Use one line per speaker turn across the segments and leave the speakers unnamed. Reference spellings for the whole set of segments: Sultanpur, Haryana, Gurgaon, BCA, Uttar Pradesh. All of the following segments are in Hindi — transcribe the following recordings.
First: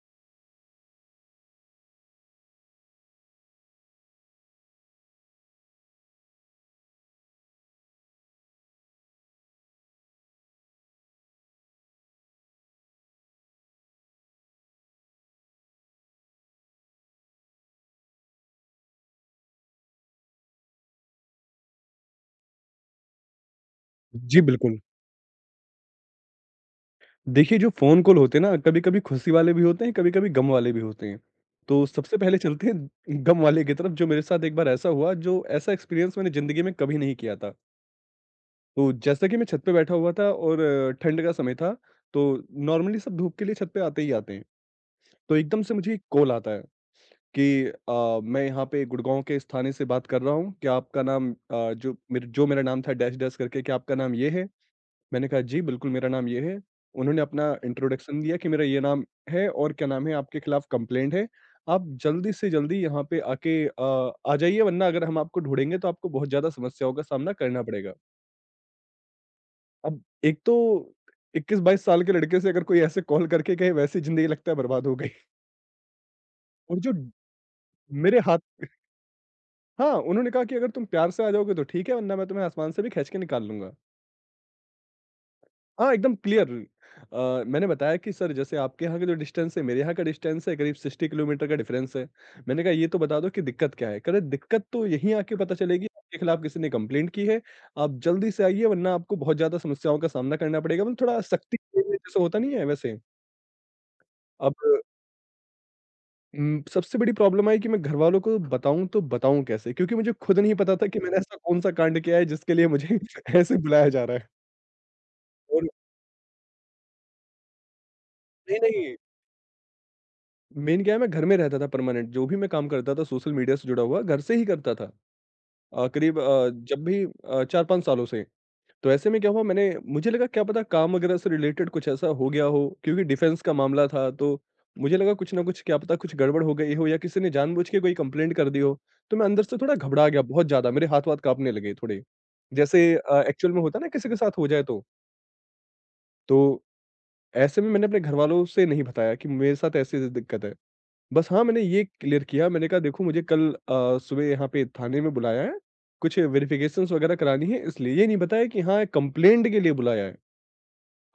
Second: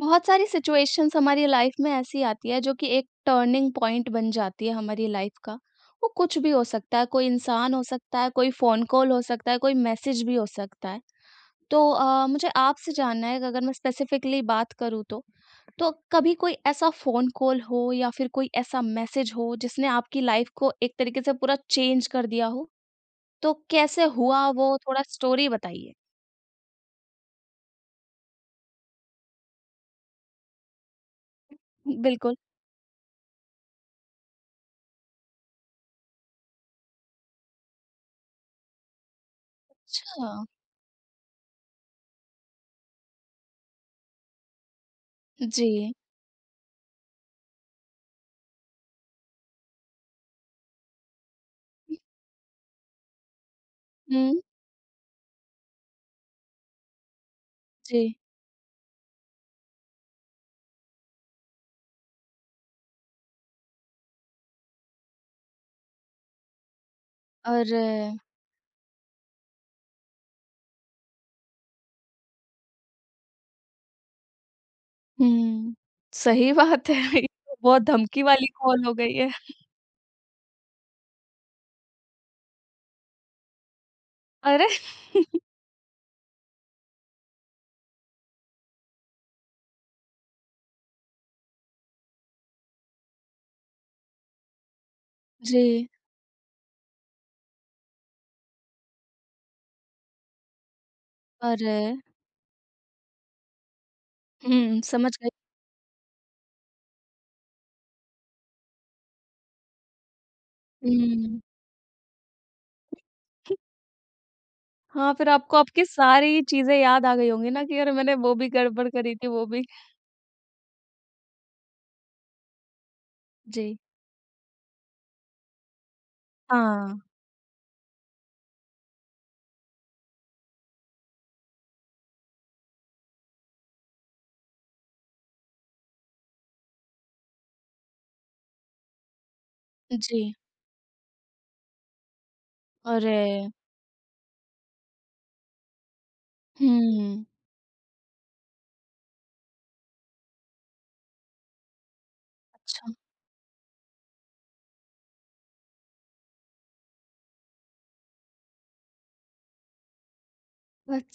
बहुत सारी सिचुएशंस हमारी लाइफ में ऐसी आती है जो कि एक टर्निंग पॉइंट बन जाती है हमारी लाइफ का। वो कुछ भी हो सकता है, कोई इंसान हो सकता है, कोई फोन कॉल हो सकता है, कोई मैसेज भी हो सकता है। तो मुझे आपसे जानना है कि अगर मैं स्पेसिफिकली बात करूँ तो कभी कोई ऐसा फोन कॉल हो या फिर कोई ऐसा मैसेज हो जिसने आपकी लाइफ को एक तरीके से पूरा चेंज कर दिया हो, तो कैसे
जी,
हुआ वो
बिल्कुल।
थोड़ा स्टोरी बताइए।
देखिए, जो फ़ोन कॉल होते हैं ना, कभी-कभी खुशी वाले भी होते हैं, कभी-कभी गम वाले भी होते हैं। तो सबसे
बिल्कुल।
पहले चलते हैं गम वाले की तरफ, जो मेरे साथ एक बार ऐसा हुआ, जो ऐसा एक्सपीरियंस मैंने ज़िंदगी में कभी नहीं किया था। तो जैसा कि मैं छत पे बैठा हुआ था
अच्छा।
और ठंड का समय था, तो नॉर्मली सब धूप के लिए छत पे आते ही आते हैं। तो एकदम
जी।
से मुझे एक कॉल आता है कि "मैं यहाँ पे गुड़गाँव के इस थाने से बात कर रहा हूँ। क्या आपका नाम" जो मेरा नाम था डैश-डैश करके, "क्या आपका नाम ये
हम्म।
है?" मैंने कहा, "जी, बिल्कुल, मेरा नाम ये है।" उन्होंने अपना
जी।
इंट्रोडक्शन दिया कि मेरा ये नाम है और क्या नाम है, आपके खिलाफ कंप्लेंट है। आप जल्दी से जल्दी यहाँ पे आके आ जाइए वरना अगर हम आपको ढूँढेंगे तो आपको बहुत ज़्यादा समस्याओं का सामना करना
अरे।
पड़ेगा। अब एक तो 21-22 साल के लड़के से अगर कोई ऐसे कॉल करके कहे वैसी ज़िंदगी लगता है बर्बाद हो गई।
हुँ, सही
और
बात
जो
है। ये तो बहुत
मेरे
धमकी
हाथ
वाली कॉल हो गई है।
हाँ, उन्होंने कहा कि अगर तुम प्यार से आ जाओगे तो ठीक है वरना मैं तुम्हें आसमान से भी खींच के निकाल लूँगा।
अरे!
हाँ, एकदम क्लियर। मैंने बताया कि सर जैसे आपके यहाँ का जो डिस्टेंस है, मेरे यहाँ का डिस्टेंस है करीब 60 किलोमीटर का डिफरेंस है। मैंने कहा ये तो बता दो कि दिक्कत क्या है? कह रहे दिक्कत तो यहीं आके पता चलेगी
जी,
आपके खिलाफ किसी ने कंप्लेंट की है, आप जल्दी से आइए वरना आपको बहुत ज़्यादा समस्याओं का सामना करना पड़ेगा। मतलब थोड़ा सख्ती
अरे!
से जैसे होता नहीं है वैसे। अब
हुँ, समझ गई।
सबसे बड़ी प्रॉब्लम आई कि मैं घरवालों को बताऊँ तो बताऊँ कैसे? क्योंकि मुझे खुद नहीं पता था कि मैंने ऐसा
हुँ।
कौन-सा कांड किया है जिसके लिए मुझे ऐसे बुलाया जा रहा है।
हाँ, फिर आपको
और
आपकी सारी चीज़ें याद आ गई होंगी ना कि अरे! मैंने वो भी
नहीं,
गड़बड़
नहीं
करी थी, वो भी।
मेन क्या है मैं घर में रहता था परमानेंट, जो भी मैं काम करता था सोशल मीडिया से
जी।
जुड़ा हुआ, घर से ही करता था। करीब
हाँ,
4-5 सालों से। तो ऐसे में क्या हुआ मैंने मुझे लगा क्या पता काम वगैरह से रिलेटेड कुछ ऐसा हो गया हो क्योंकि डिफेंस का मामला था तो मुझे लगा कुछ ना कुछ क्या पता कुछ गड़बड़ हो गई हो या किसी ने जानबूझ के कोई कंप्लेंट कर दी हो। तो मैं अंदर से थोड़ा घबरा
जी।
गया बहुत ज़्यादा, मेरे हाथ-वाथ काँपने लगे थोड़े। जैसे
अरे!
एक्चुअल में होता है ना किसी के साथ हो जाए तो। तो
हुँ,
ऐसे में मैंने अपने घरवालों से नहीं बताया कि मेरे साथ ऐसी-ऐसी दिक्कत है। बस हाँ, मैंने ये क्लियर किया, मैंने कहा
अच्छा,
देखो मुझे कल सुबह यहाँ पे थाने में बुलाया है, कुछ वेरिफ़िकेशन्स वग़ैरह करानी है इसलिए, ये नहीं बताया कि हाँ, कंप्लेंट के लिए बुलाया है,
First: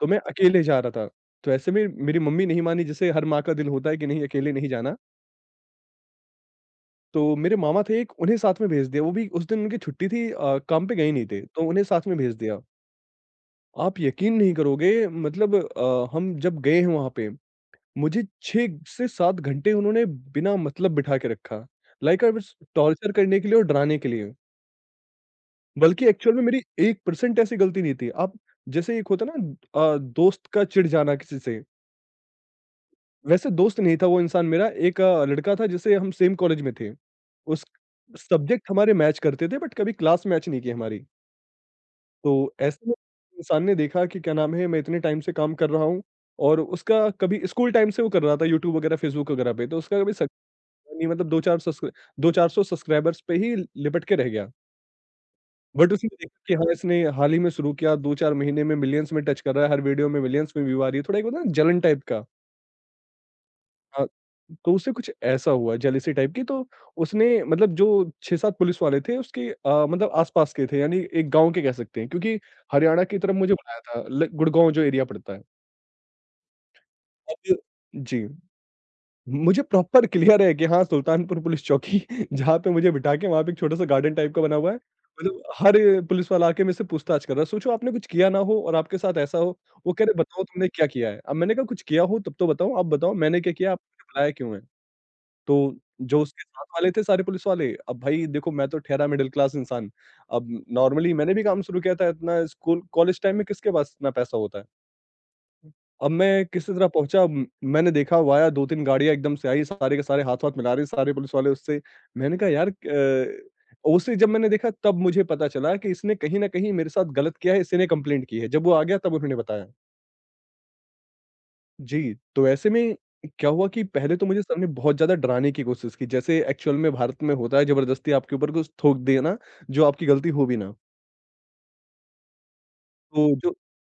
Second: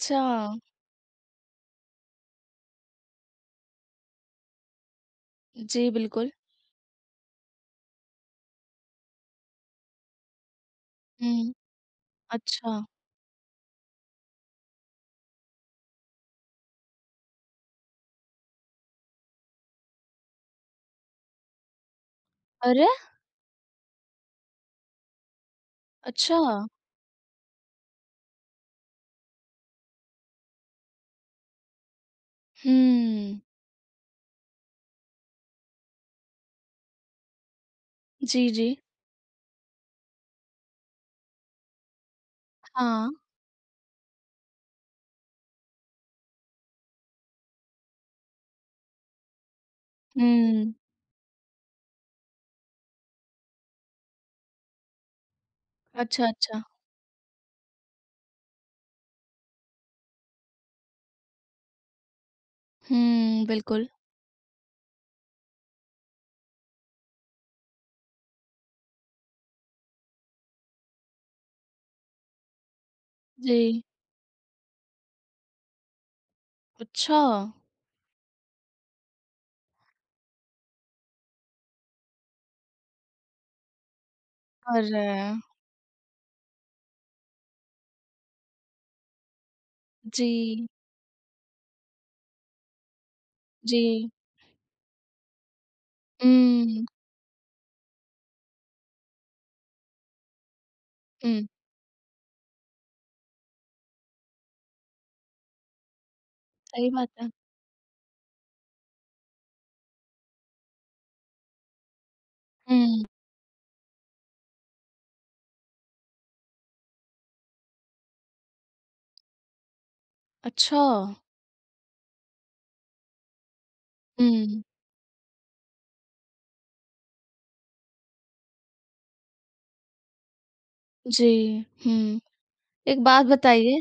तो मैं अकेले जा रहा था। तो ऐसे में मेरी मम्मी नहीं मानी जैसे हर माँ का दिल होता है कि नहीं अकेले नहीं जाना,
जी, बिल्कुल।
तो मेरे मामा थे एक उन्हें साथ में भेज दिया, वो भी उस दिन उनकी छुट्टी थी काम पे गए नहीं थे,
हुँ,
तो उन्हें साथ में भेज दिया।
अच्छा।
आप यकीन नहीं करोगे मतलब हम जब गए हैं वहाँ पे मुझे 6 से 7 घंटे उन्होंने बिना मतलब बिठा के रखा। लाइक आई वाज़
अरे!
टॉर्चर करने के लिए और डराने के लिए। बल्कि एक्चुअल
अच्छा।
में मेरी 1% ऐसी गलती नहीं थी। आप जैसे एक होता है ना दोस्त का चिढ़ जाना किसी से,
हुँ,
वैसे दोस्त नहीं था वो इंसान मेरा एक लड़का था जिससे हम सेम कॉलेज में थे। उस
जी, जी।
सब्जेक्ट हमारे मैच करते थे बट कभी क्लास मैच नहीं की हमारी। तो ऐसे में
हाँ।
इंसान ने देखा कि क्या नाम है मैं इतने टाइम से काम कर रहा हूँ और उसका कभी स्कूल टाइम से वो कर रहा था यूट्यूब वगैरह, फेसबुक वगैरह पे तो उसका कभी सक्
हुँ,
नहीं मतलब 2-400 सब्सक्राइबर्स पे ही लिपट के रह गया। बट उसने
अच्छा,
देखा कि
अच्छा।
हाँ, इसने हाल ही में शुरू किया, 2-4 महीने में मिलियंस में टच कर रहा है, हर वीडियो में मिलियंस में व्यू आ रही है, थोड़ा एक होता है ना जलन टाइप का।
हुँ, बिल्कुल।
हाँ, तो उससे कुछ ऐसा हुआ जेलेसी टाइप की तो उसने मतलब जो 6-7 पुलिस वाले थे उसके मतलब आस-पास के थे यानी एक गाँव के कह सकते हैं क्योंकि हरियाणा की तरफ मुझे बुलाया
जी।
था ल गुड़गाँव जो एरिया पड़ता है।
अच्छा!
अब जी। मुझे प्रॉपर क्लियर है कि हाँ, सुल्तानपुर पुलिस चौकी जहाँ पे मुझे बिठा के वहाँ पे एक छोटा-सा गार्डन टाइप का बना हुआ है।
और
मतलब हर पुलिस वाला आके मेरे से पूछताछ कर रहा है। सोचो आपने कुछ किया ना हो और आपके साथ ऐसा हो, वो कह रहे बताओ
जी,
तुमने क्या किया है? अब मैंने कहा कुछ किया हो तब तो बताओ, आप बताओ मैंने क्या किया? आपने
जी।
मुझे बुलाया क्यों है? तो जो उसके साथ
हुँ,
वाले थे सारे पुलिस वाले, अब भाई देखो मैं तो ठहरा मिडल क्लास इंसान। अब नॉर्मली मैंने भी
हुँ,
काम शुरू किया था इतना स्कूल कॉलेज टाइम में किसके पास इतना पैसा होता है? अब मैं किसी तरह
सही बात
पहुँचा
है।
म मैंने देखा वाया 2-3 गाड़ियाँ एकदम से आई, सारे के सारे हाथ-वाथ मिला रहे, सारे पुलिस वाले उससे। मैंने कहा यार
हुँ,
उसे जब मैंने देखा तब मुझे पता चला कि इसने कहीं न कहीं मेरे साथ गलत किया है, इसी ने कंप्लेंट की है। जब वो आ गया तब उन्होंने बताया।
अच्छा।
जी, तो ऐसे में क्या हुआ कि पहले तो मुझे
हुँ,
सबने बहुत ज़्यादा डराने की कोशिश की, जैसे एक्चुअल में भारत में होता है ज़बरदस्ती आपके ऊपर कुछ थोप देना, जो आपकी गलती हो भी ना।
जी, हुँ। एक बात
तो जो
बताइए।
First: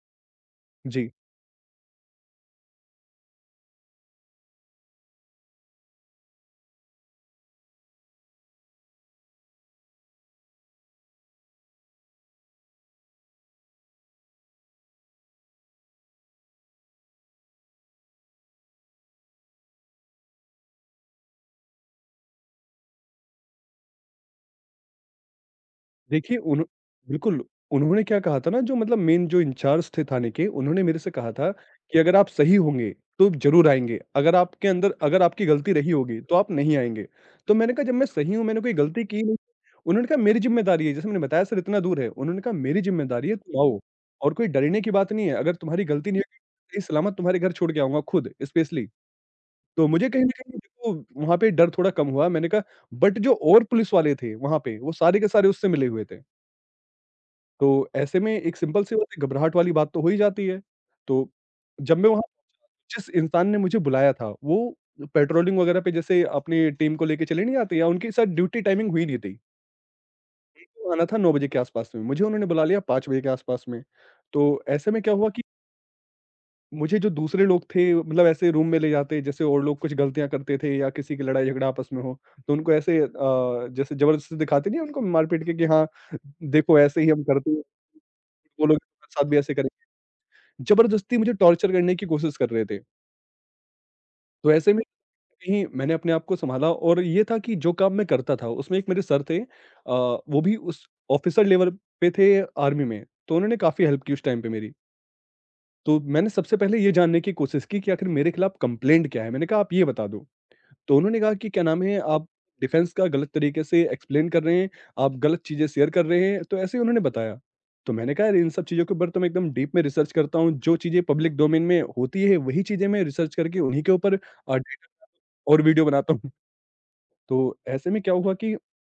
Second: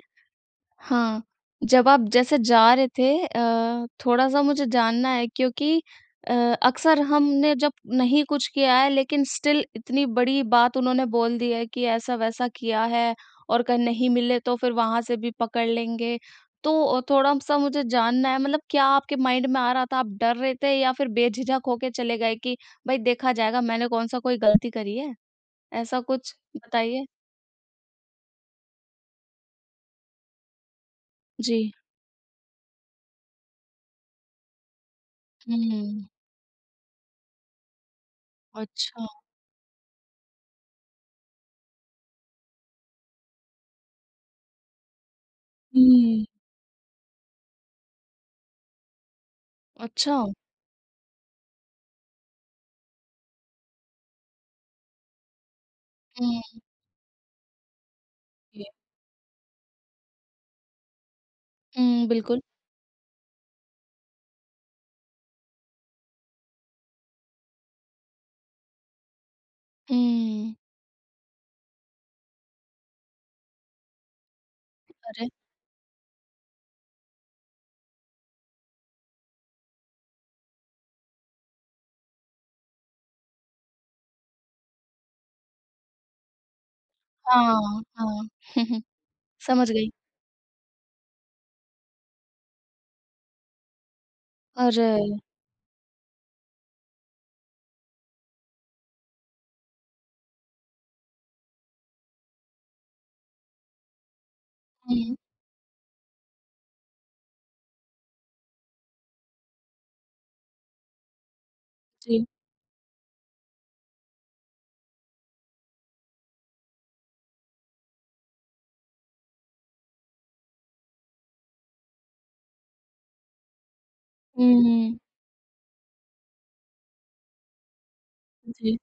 जी।
हाँ, जब आप जैसे जा रहे थे थोड़ा-सा मुझे जानना है क्योंकि अ, अक्सर हमने जब नहीं कुछ किया है लेकिन स्टिल इतनी बड़ी बात उन्होंने बोल दी है कि ऐसा-वैसा किया है और कहीं नहीं मिले तो फिर वहाँ से भी पकड़ लेंगे। तो थोड़ा-सा मुझे जानना है मतलब क्या आपके माइंड में आ रहा था, आप डर रहे थे या फिर बेझिझक होके चले गए कि भई देखा जाएगा, मैंने कौन-सा कोई गलती करी है? ऐसा कुछ
देखिए, उन्हो
बताइए?
बिल्कुल, उन्होंने क्या कहा था ना जो मतलब मेन जो इंचार्ज थे थाने के, उन्होंने मेरे से कहा था
जी।
कि अगर आप सही होंगे, तो ज़रूर आएँगे। अगर आपके अंदर अगर आपकी गलती रही
हुँ,
होगी, तो आप नहीं आएँगे। तो मैंने कहा जब मैं सही हूँ, मैंने कोई गलती
अच्छा।
की नहीं। उन्होंने कहा मेरी ज़िम्मेदारी है, जैसे मैंने बताया सर इतना दूर है। उन्होंने कहा मेरी ज़िम्मेदारी है तुम आओ और कोई डरने की बात नहीं है। अगर तुम्हारी गलती नहीं
हुँ,
होगी, सही सलामत तुम्हारे घर छोड़ के आऊँगा खुद स्पेशली। तो मुझे
अच्छा।
कहीं न कहीं देखो वहाँ पे डर थोड़ा कम हुआ। मैंने कहा बट जो और पुलिस वाले थे वहाँ पे, वो सारे के सारे उससे मिले हुए थे।
हुँ।
तो ऐसे में एक
जी।
सिंपल सी बात है, घबराहट वाली बात तो हो ही जाती है। तो जब
हुँ,
मैं वहाँ
बिल्कुल।
जिस इंसान ने मुझे बुलाया था, वो पेट्रोलिंग वगैरह पे जैसे अपनी टीम को लेके चले नहीं जाते या उनके साथ ड्यूटी टाइमिंग हुई नहीं थी।
हुँ।
उनको आना था 9 बजे के आस-पास में, मुझे उन्होंने बुला लिया 5 बजे के आस-पास में। तो ऐसे में क्या
अरे!
हुआ कि मुझे जो दूसरे लोग थे मतलब ऐसे रूम में ले जाते, जैसे और लोग कुछ गलतियाँ करते थे या किसी की लड़ाई-झगड़ा आपस में हो, तो उनको ऐसे जैसे ज़बरदस्ती दिखाते नहीं है उनको मार-पीट के कि हाँ, देखो ऐसे ही हम करते हैं,
हाँ, हाँ।
वो लोग हमारे साथ भी ऐसे करें।
समझ गई।
जबरदस्ती मुझे टॉर्चर करने की कोशिश कर रहे थे। तो ऐसे में
अरे!
कहीं मैंने अपने आप को सँभाला और ये था कि जो काम मैं करता था उसमें एक मेरे सर थे वो भी उस ऑफ़िसर लेवल पे थे आर्मी में, तो उन्होंने काफ़ी हेल्प की उस टाइम पे मेरी।
हुँ।
तो मैंने सबसे पहले ये जानने की कोशिश की कि आखिर मेरे खिलाफ कंप्लेंट क्या है? मैंने कहा आप ये बता दो। तो उन्होंने कहा कि क्या नाम है
जी।
आप डिफेंस का गलत तरीके से एक्सप्लेन कर रहे हैं, आप गलत चीज़ें शेयर कर रहे हैं, तो ऐसे ही उन्होंने बताया। तो मैंने कहा यार इन सब चीज़ों के ऊपर तो मैं एकदम डीप में रिसर्च करता हूँ, जो चीज़ें पब्लिक डोमेन में होती है वही चीज़ें मैं रिसर्च करके उन्हीं के ऊपर अ,
हुँ।
और वीडियो बनाता हूँ। तो ऐसे में क्या हुआ कि
जी।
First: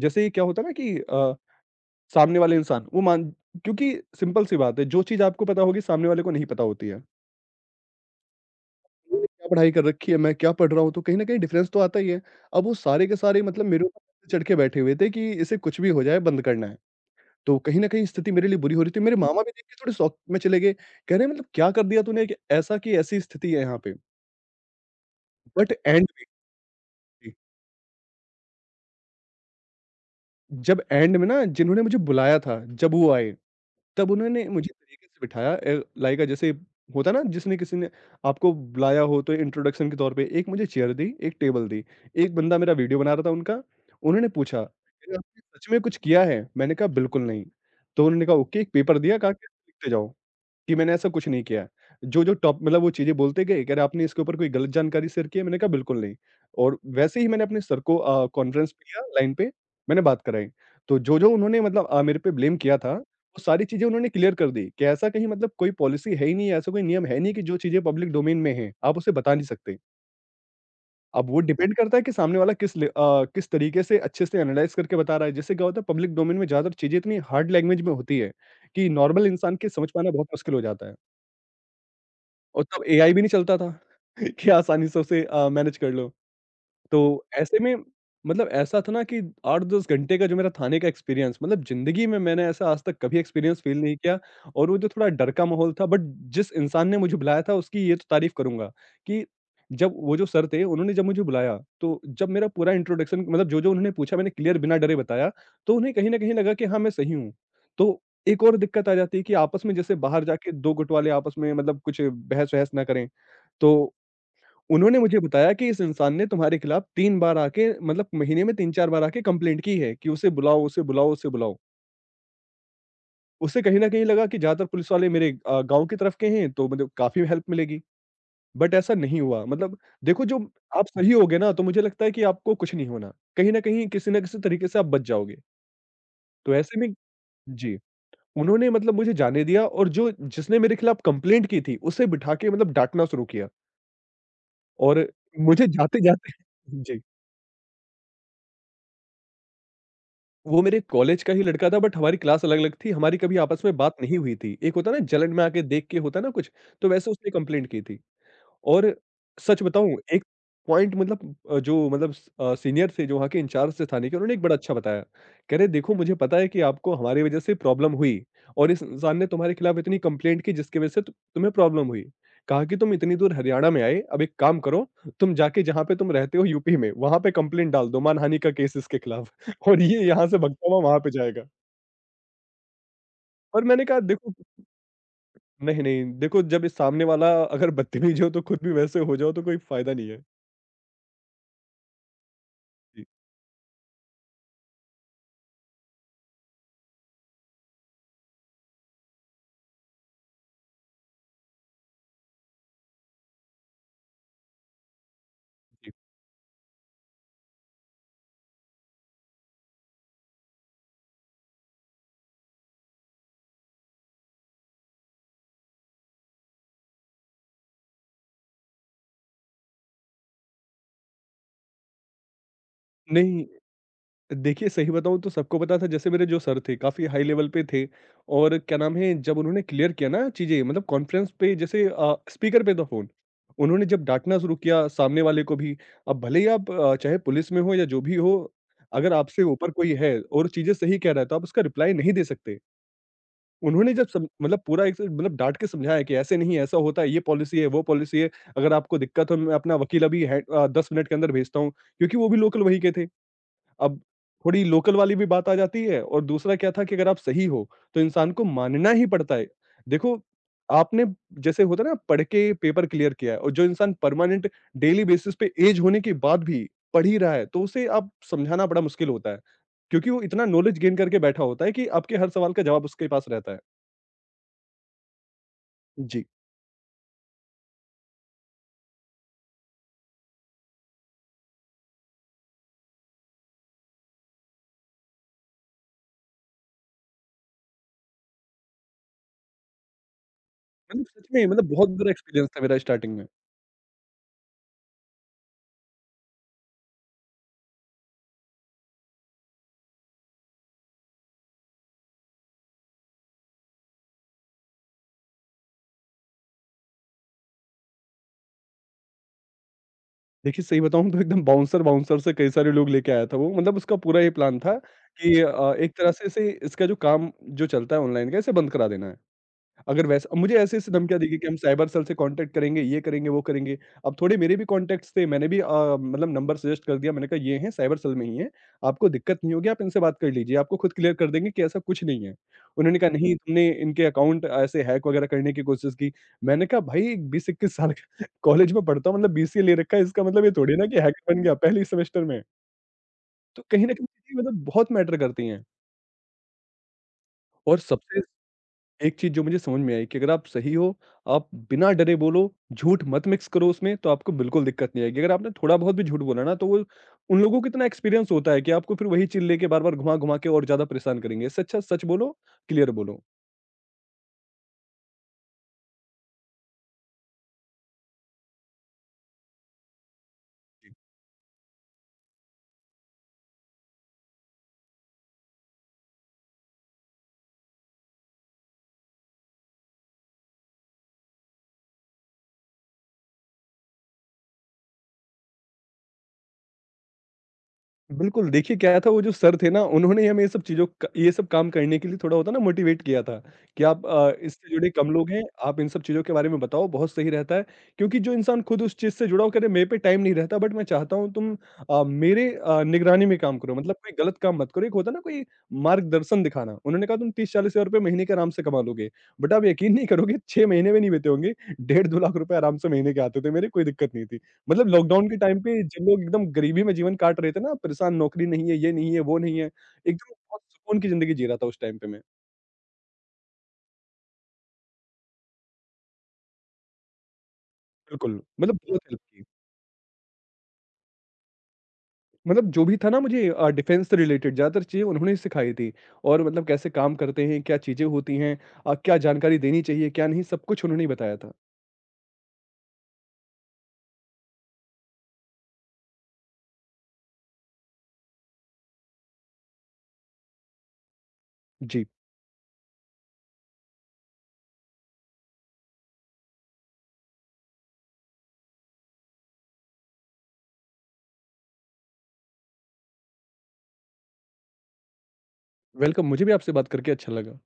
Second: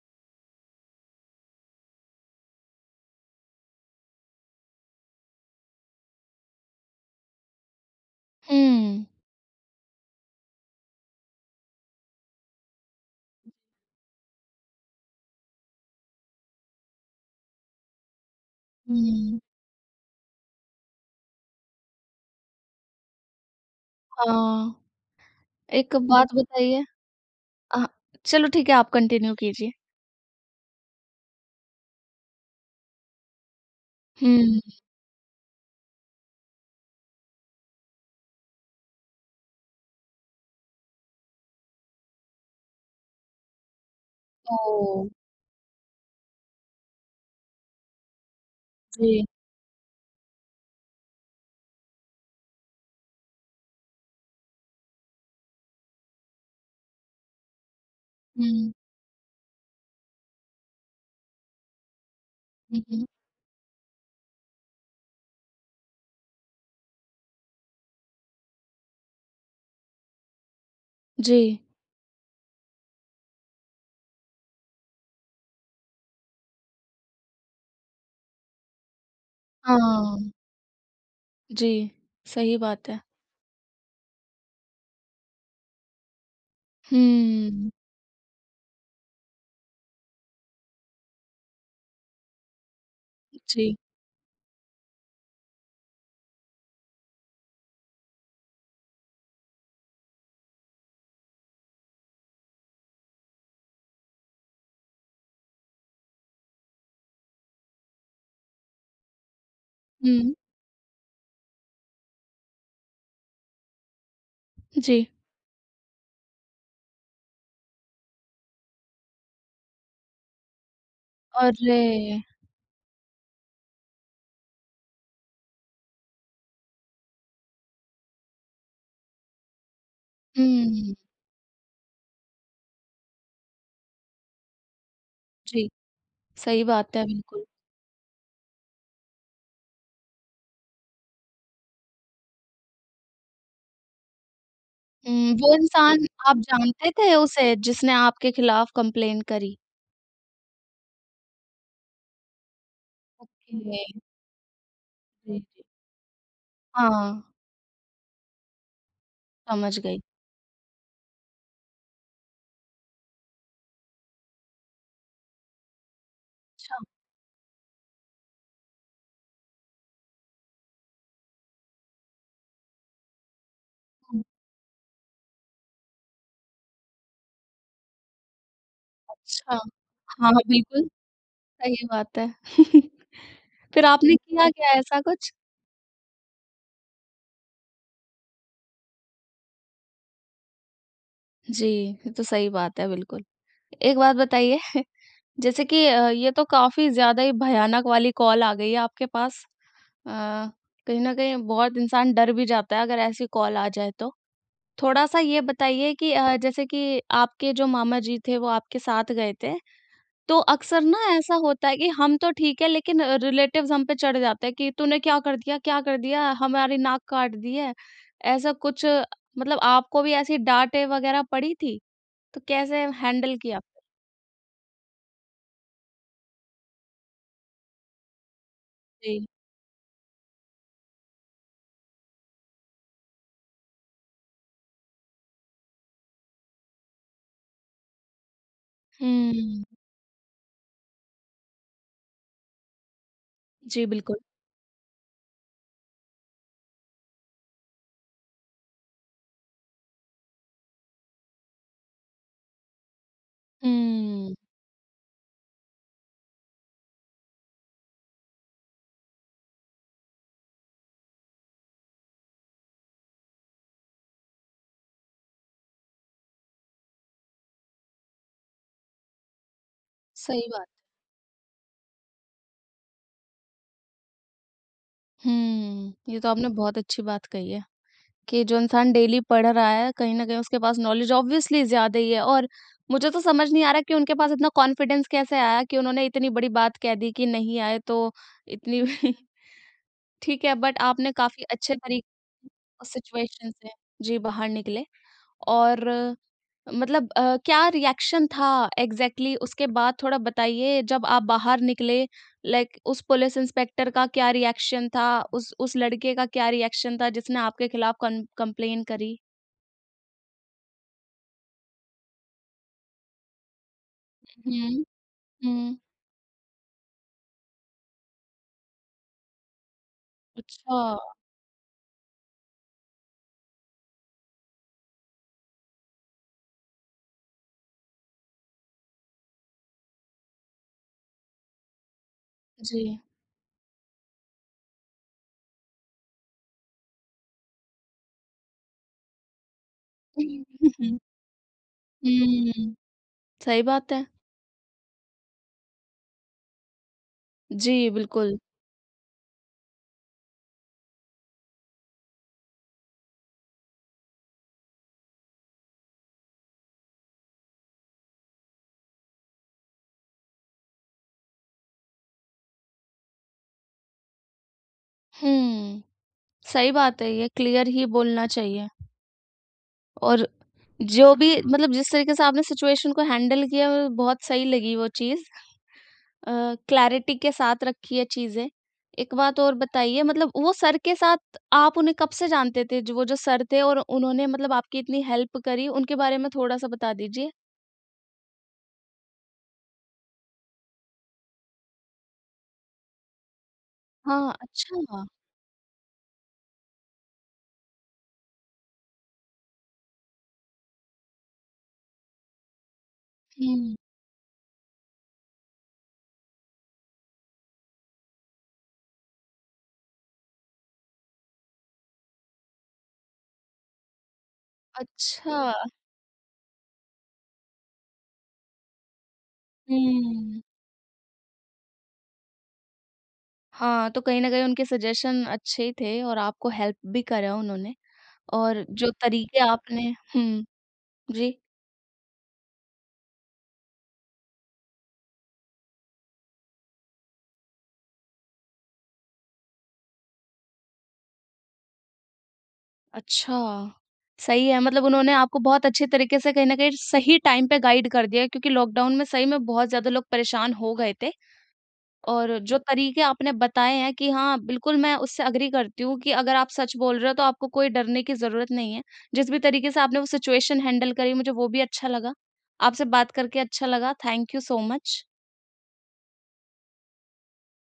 जैसे ये क्या होता है ना कि सामने वाले इंसान वो मान क्योंकि सिंपल सी बात है, जो चीज़ आपको पता होगी सामने वाले को नहीं पता होती है।
हुँ।
मैंने क्या पढ़ाई कर रखी है, मैं क्या पढ़ रहा हूँ, तो कहीं न कहीं डिफरेंस तो आता ही है। अब वो सारे के सारे मतलब मेरे ऊपर चढ़ के बैठे हुए थे कि इसे कुछ भी हो जाए बंद करना है। तो कहीं न कहीं स्थिति मेरे लिए बुरी हो रही थी। मेरे
हुँ।
मामा भी देख के थोड़े शॉक में चले गए, कह रहे हैं, मतलब क्या कर दिया तूने कि ऐसा की ऐसी स्थिति है यहाँ पे।
हाँ,
बट
एक
एंड में
बात बताइए। अ, चलो ठीक है, आप कंटिन्यू कीजिए।
जब एंड में ना जिन्होंने मुझे बुलाया था, जब वो आए तब उन्होंने
हुँ,
मुझे तरीके से बिठाया, लाइक जैसे होता ना जिसने किसी ने आपको बुलाया हो तो इंट्रोडक्शन के तौर पे एक मुझे चेयर दी, एक टेबल दी। एक बंदा मेरा वीडियो बना रहा था उनका, उन्होंने पूछा,
ओह!
"क्या आपने सच में कुछ किया है?" मैंने कहा, "बिल्कुल नहीं।" तो उन्होंने कहा, "ओके।" एक पेपर दिया,
जी।
कहा कि लिखते जाओ कि मैंने ऐसा कुछ नहीं किया। जो टॉप मतलब वो चीज़ें बोलते गए कि अरे आपने इसके ऊपर कोई गलत जानकारी शेयर की है? मैंने कहा बिल्कुल नहीं, और वैसे ही मैंने अपने सर को
हुँ,
कॉन्फ्रेंस पे लिया लाइन पे, मैंने बात कराई। तो जो उन्होंने मतलब मेरे पे ब्लेम किया
हुँ,
था,
हुँ।
वो सारी चीज़ें उन्होंने क्लियर कर दी कि ऐसा कहीं मतलब कोई पॉलिसी है ही नहीं, ऐसा कोई नियम है नहीं कि जो चीज़ें पब्लिक डोमेन में हैं, आप उसे बता नहीं सकते। अब
जी।
वो डिपेंड करता है कि सामने वाला किस ले किस तरीके से अच्छे से एनालाइज़ करके बता रहा है। जैसे क्या होता है पब्लिक डोमेन में ज़्यादातर चीज़ें इतनी हार्ड लैंग्वेज में होती है कि नॉर्मल इंसान के समझ पाना बहुत
हाँ,
मुश्किल हो जाता है।
जी, सही
और तब
बात है।
एआई भी नहीं चलता था कि आसानी से उसे मैनेज कर लो। तो ऐसे
हुँ,
में मतलब ऐसा था ना कि 8-10 घंटे का जो मेरा थाने का एक्सपीरियंस, मतलब ज़िंदगी में मैंने ऐसा आज तक कभी एक्सपीरियंस
जी।
फ़ील नहीं किया। और वो जो थोड़ा डर का माहौल था, बट जिस इंसान ने मुझे बुलाया था उसकी ये तो तारीफ़ करूँगा कि जब वो जो सर थे उन्होंने जब मुझे बुलाया, तो जब मेरा पूरा इंट्रोडक्शन मतलब जो-जो उन्होंने पूछा मैंने क्लियर बिना डरे बताया, तो उन्हें कहीं न कहीं लगा कि हाँ, मैं सही हूँ। तो एक और दिक्कत आ जाती है कि आपस में जैसे बाहर
हुँ,
जाके 2 गुट वाले आपस में मतलब कुछ बहस-वहस ना करें, तो
जी।
उन्होंने मुझे बताया कि इस इंसान ने तुम्हारे खिलाफ 3 बार आके, मतलब महीने में 3-4 बार आके कंप्लेंट की है कि उसे बुलाओ, उसे बुलाओ, उसे बुलाओ।
अरे!
उसे कहीं न कहीं लगा कि ज़्यादातर पुलिस वाले मेरे गाँव की तरफ के हैं तो मतलब काफ़ी हेल्प मिलेगी, बट ऐसा नहीं हुआ। मतलब देखो जो आप
हुँ,
सही होगे ना तो मुझे लगता है कि आपको कुछ नहीं होना। कहीं न कहीं किसी न किसी तरीके से आप बच जाओगे।
जी,
तो
सही
ऐसे में
बात है, बिल्कुल।
जी, उन्होंने मतलब मुझे जाने दिया, और जो जिसने मेरे खिलाफ कंप्लेंट की थी उसे बिठा के मतलब डाँटना शुरू किया और
हुँ, वो
मुझे
इंसान
जाते-जाते
आप जानते
जी।
थे उसे जिसने आपके खिलाफ कंप्लेन करी?
वो मेरे कॉलेज का ही लड़का था, बट हमारी क्लास अलग-अलग थी, हमारी कभी
ओके,
आपस में
जी,
बात नहीं हुई थी। एक होता है ना जलन में
जी।
आके देख के होता है ना कुछ, तो वैसे
हाँ,
उसने कंप्लेंट की थी। और सच
समझ
बताऊँ,
गई।
एक पॉइंट मतलब जो मतलब सीनियर थे जो वहाँ के इंचार्ज थे थाने के, उन्होंने एक बड़ा अच्छा बताया। कह रहे देखो मुझे पता है कि
अच्छा,
आपको हमारी वज़ह से प्रॉब्लम हुई, और इस इंसान ने तुम्हारे खिलाफ इतनी कंप्लेंट की जिसकी वज़ह से तु तुम्हें प्रॉब्लम हुई। कहा कि तुम इतनी दूर हरियाणा में आए,
हुँ,
अब एक काम करो, तुम जाके जहाँ पे तुम रहते हो यूपी में, वहाँ पे कंप्लेंट डाल दो मानहानि का केस इसके खिलाफ
अच्छा। हाँ,
और ये यहाँ
हाँ,
से भगता हुआ
बिल्कुल,
वहाँ पे जाएगा।
सही बात है।
और मैंने
फिर
कहा
आपने
देखो
किया क्या ऐसा कुछ?
नहीं, नहीं देखो, जब इस सामने वाला अगर बदतमीज हो तो खुद भी वैसे हो जाओ तो कोई फ़ायदा नहीं है।
जी, ये तो सही बात है
जी।
बिल्कुल। एक बात बताइए। जैसे कि ये तो काफ़ी ज़्यादा ही भयानक वाली कॉल आ गई है आपके पास। अ, कहीं न कहीं बहुत इंसान डर भी जाता है अगर ऐसी कॉल आ जाए तो। थोड़ा-सा ये बताइए कि जैसे कि आपके जो मामा जी थे वो आपके साथ गए थे, तो अक्सर ना ऐसा होता है कि हम तो ठीक है लेकिन रिलेटिव्स हम पे चढ़ जाते हैं कि तूने क्या कर दिया? क्या कर दिया? हमारी नाक काट दी है। ऐसा कुछ मतलब आपको भी ऐसी डाँटें वगैरह पड़ी थी? तो कैसे हैंडल
नहीं,
किया आपने?
देखिए सही बताऊँ तो सबको पता था, जैसे मेरे जो सर थे काफ़ी हाई लेवल पे थे, और क्या नाम है
जी।
जब उन्होंने क्लियर किया ना चीज़ें, मतलब कॉन्फ्रेंस पे, जैसे स्पीकर पे था फ़ोन, उन्होंने जब डाँटना शुरू किया सामने वाले को भी, अब भले ही आप चाहे पुलिस में हो या जो भी हो, अगर आपसे
हुँ।
ऊपर कोई है और चीज़ें सही कह रहा है तो आप उसका रिप्लाई नहीं दे सकते।
जी,
उन्होंने जब
बिल्कुल।
सम मतलब पूरा एक मतलब डाँट के समझाया कि ऐसे नहीं है, ऐसा होता है, ये पॉलिसी है, वो पॉलिसी है, अगर आपको दिक्कत हो मैं अपना वकील अभी है 10 मिनट के अंदर भेजता हूँ, क्योंकि वो भी लोकल वहीं के थे। अब
हुँ,
थोड़ी लोकल वाली भी बात आ जाती है, और दूसरा क्या था कि अगर आप सही हो, तो इंसान को मानना ही पड़ता है। देखो, आपने जैसे होता है ना पढ़ के पेपर क्लियर किया है, और जो इंसान परमानेंट डेली बेसिस पे ऐज होने के बाद भी पढ़ ही रहा है, तो उसे आप समझाना बड़ा मुश्किल होता है। क्योंकि वो इतना
सही बात।
नॉलेज गेन करके बैठा होता है कि आपके हर सवाल का जवाब उसके पास रहता है।
हुँ, ये
जी।
तो आपने बहुत अच्छी बात कही है। कि जो इंसान डेली पढ़ रहा है, कहीं न कहीं उसके पास नॉलेज ऑब्वियसली ज़्यादा ही है। और मुझे तो समझ नहीं आ रहा कि उनके पास इतना कॉन्फिडेंस कैसे आया कि उन्होंने इतनी बड़ी बात कह दी कि नहीं आए तो इतनी ठीक है, बट
मतलब
आपने
सच
काफ़ी
में, मतलब
अच्छे
बहुत
तरीके
बुरा एक्सपीरियंस था मेरा
उस
स्टार्टिंग में।
सिचुएशन से, जी, बाहर निकले और मतलब क्या रिएक्शन था एग्ज़ैक्टली उसके बाद थोड़ा बताइए जब आप बाहर निकले। लाइक उस पुलिस इंस्पेक्टर का क्या रिएक्शन था? उस लड़के का क्या रिएक्शन था जिसने आपके खिलाफ कं कंप्लेन करी?
देखिए, सही बताऊँ तो एकदम बाउंसर-वाउंसर से कई सारे लोग लेके आया था वो। मतलब उसका पूरा ये प्लान था
हुँ,
कि अच्छा,
हुँ।
एक तरह से इसे इसका जो काम जो चलता है ऑनलाइन का, इसे बंद करा देना है। अगर वैसा, मुझे
अच्छा,
ऐसे-ऐसे धमकियाँ दी गई कि हम साइबर सेल से कॉन्टैक्ट करेंगे, ये करेंगे, वो करेंगे। अब थोड़े मेरे भी कॉन्टैक्ट्स थे, मैंने भी मतलब नंबर सजेस्ट कर दिया, मैंने कहा ये हैं साइबर सेल में ही हैं, आपको दिक्कत नहीं होगी, आप इनसे बात कर लीजिए, आपको खुद क्लियर कर देंगे कि ऐसा कुछ नहीं है।
जी।
उन्होंने कहा नहीं तुमने इनके अकाउंट ऐसे हैक वगैरह करने की कोशिश की। मैंने कहा भाई 20-21 साल का कॉलेज में पढ़ता हूँ, मतलब बीसीए ले रखा है, इसका मतलब ये थोड़ी ना
हुँ,
कि हैकर बन गया पहले ही सेमेस्टर में।
सही
तो कहीं
बात
न
है।
कहीं चीज़ें मतलब बहुत मैटर करती हैं।
जी,
और सबसे
बिल्कुल।
एक चीज़ जो मुझे समझ में आई कि अगर आप सही हो, आप बिना डरे बोलो, झूठ मत मिक्स करो उसमें, तो आपको बिल्कुल दिक्कत नहीं आएगी। अगर आपने थोड़ा-बहुत भी झूठ बोला ना, तो वो उन लोगों को इतना एक्सपीरियंस होता है कि आपको फिर वही चीज़ लेके बार-बार घुमा-घुमा के और ज़्यादा परेशान करेंगे। इससे अच्छा सच बोलो, क्लियर बोलो।
हुँ, सही बात है ये क्लियर ही बोलना चाहिए। और जो भी मतलब जिस तरीके से आपने सिचुएशन को हैंडल किया वो बहुत सही लगी वो चीज़। अ, क्लैरिटी के साथ रखी है चीज़ें। एक बात और बताइए मतलब वो सर के साथ आप उन्हें कब से जानते थे? जो वो जो सर थे और उन्होंने मतलब आपकी इतनी हेल्प करी, उनके बारे में थोड़ा-सा बता दीजिए?
बिल्कुल, देखिए क्या था वो जो सर थे ना उन्होंने हमें ये सब चीज़ों क ये सब काम करने के लिए थोड़ा होता है ना मोटिवेट किया था, कि आप
हाँ,
इससे जुड़े
अच्छा।
कम लोग हैं, आप इन सब चीज़ों के बारे में बताओ बहुत सही रहता है। क्योंकि जो इंसान खुद उस चीज़ से जुड़ा हो, कह रहे मेरे पे टाइम नहीं रहता बट मैं चाहता हूँ तुम मेरे निगरानी में काम
हुँ।
करो, मतलब कोई गलत काम मत करो। एक होता है ना कोई मार्गदर्शन दिखाना, उन्होंने कहा तुम 30-40 हज़ार रुपए महीने के आराम से कमा लोगे। बट आप यकीन नहीं करोगे, 6 महीने में नहीं बीते होंगे, 1.5 2 लाख रुपए आराम से महीने के आते थे मेरे, कोई दिक्कत नहीं थी। मतलब लॉकडाउन के
अच्छा,
टाइम पे जिन लोग एकदम गरीबी में जीवन काट रहे थे ना, परेशान, नौकरी नहीं है, ये नहीं है, वो नहीं है, एकदम
हुँ।
बहुत सुकून की ज़िंदगी जी रहा था उस टाइम पे मैं।
हाँ, तो कहीं न कहीं उनके सजेशन अच्छे ही थे और आपको हेल्प भी करा उन्होंने।
बिल्कुल,
और
मतलब
जो
बहुत हेल्प
तरीके
की।
आपने हुँ, जी।
मतलब जो भी था ना मुझे डिफेंस से रिलेटेड ज़्यादातर चीज़ें उन्होंने ही सिखाई थी, और मतलब कैसे काम करते हैं, क्या चीज़ें होती हैं, क्या जानकारी देनी चाहिए, क्या नहीं, सब कुछ उन्होंने ही बताया था।
अच्छा, सही है मतलब उन्होंने आपको बहुत अच्छे तरीके से कहीं न कहीं सही टाइम पे गाइड कर दिया, क्योंकि लॉकडाउन में सही में बहुत ज़्यादा लोग परेशान हो गए थे।
जी,
और जो तरीके आपने बताए हैं कि हाँ, बिल्कुल मैं उससे एग्री करती हूँ कि अगर आप सच बोल रहे हो तो आपको कोई डरने की ज़रूरत नहीं है। जिस भी तरीके से आपने वो सिचुएशन हैंडल करी मुझे वो भी अच्छा लगा। आपसे बात करके अच्छा लगा। Thank you so much.
Welcome, मुझे भी आपसे बात करके अच्छा लगा।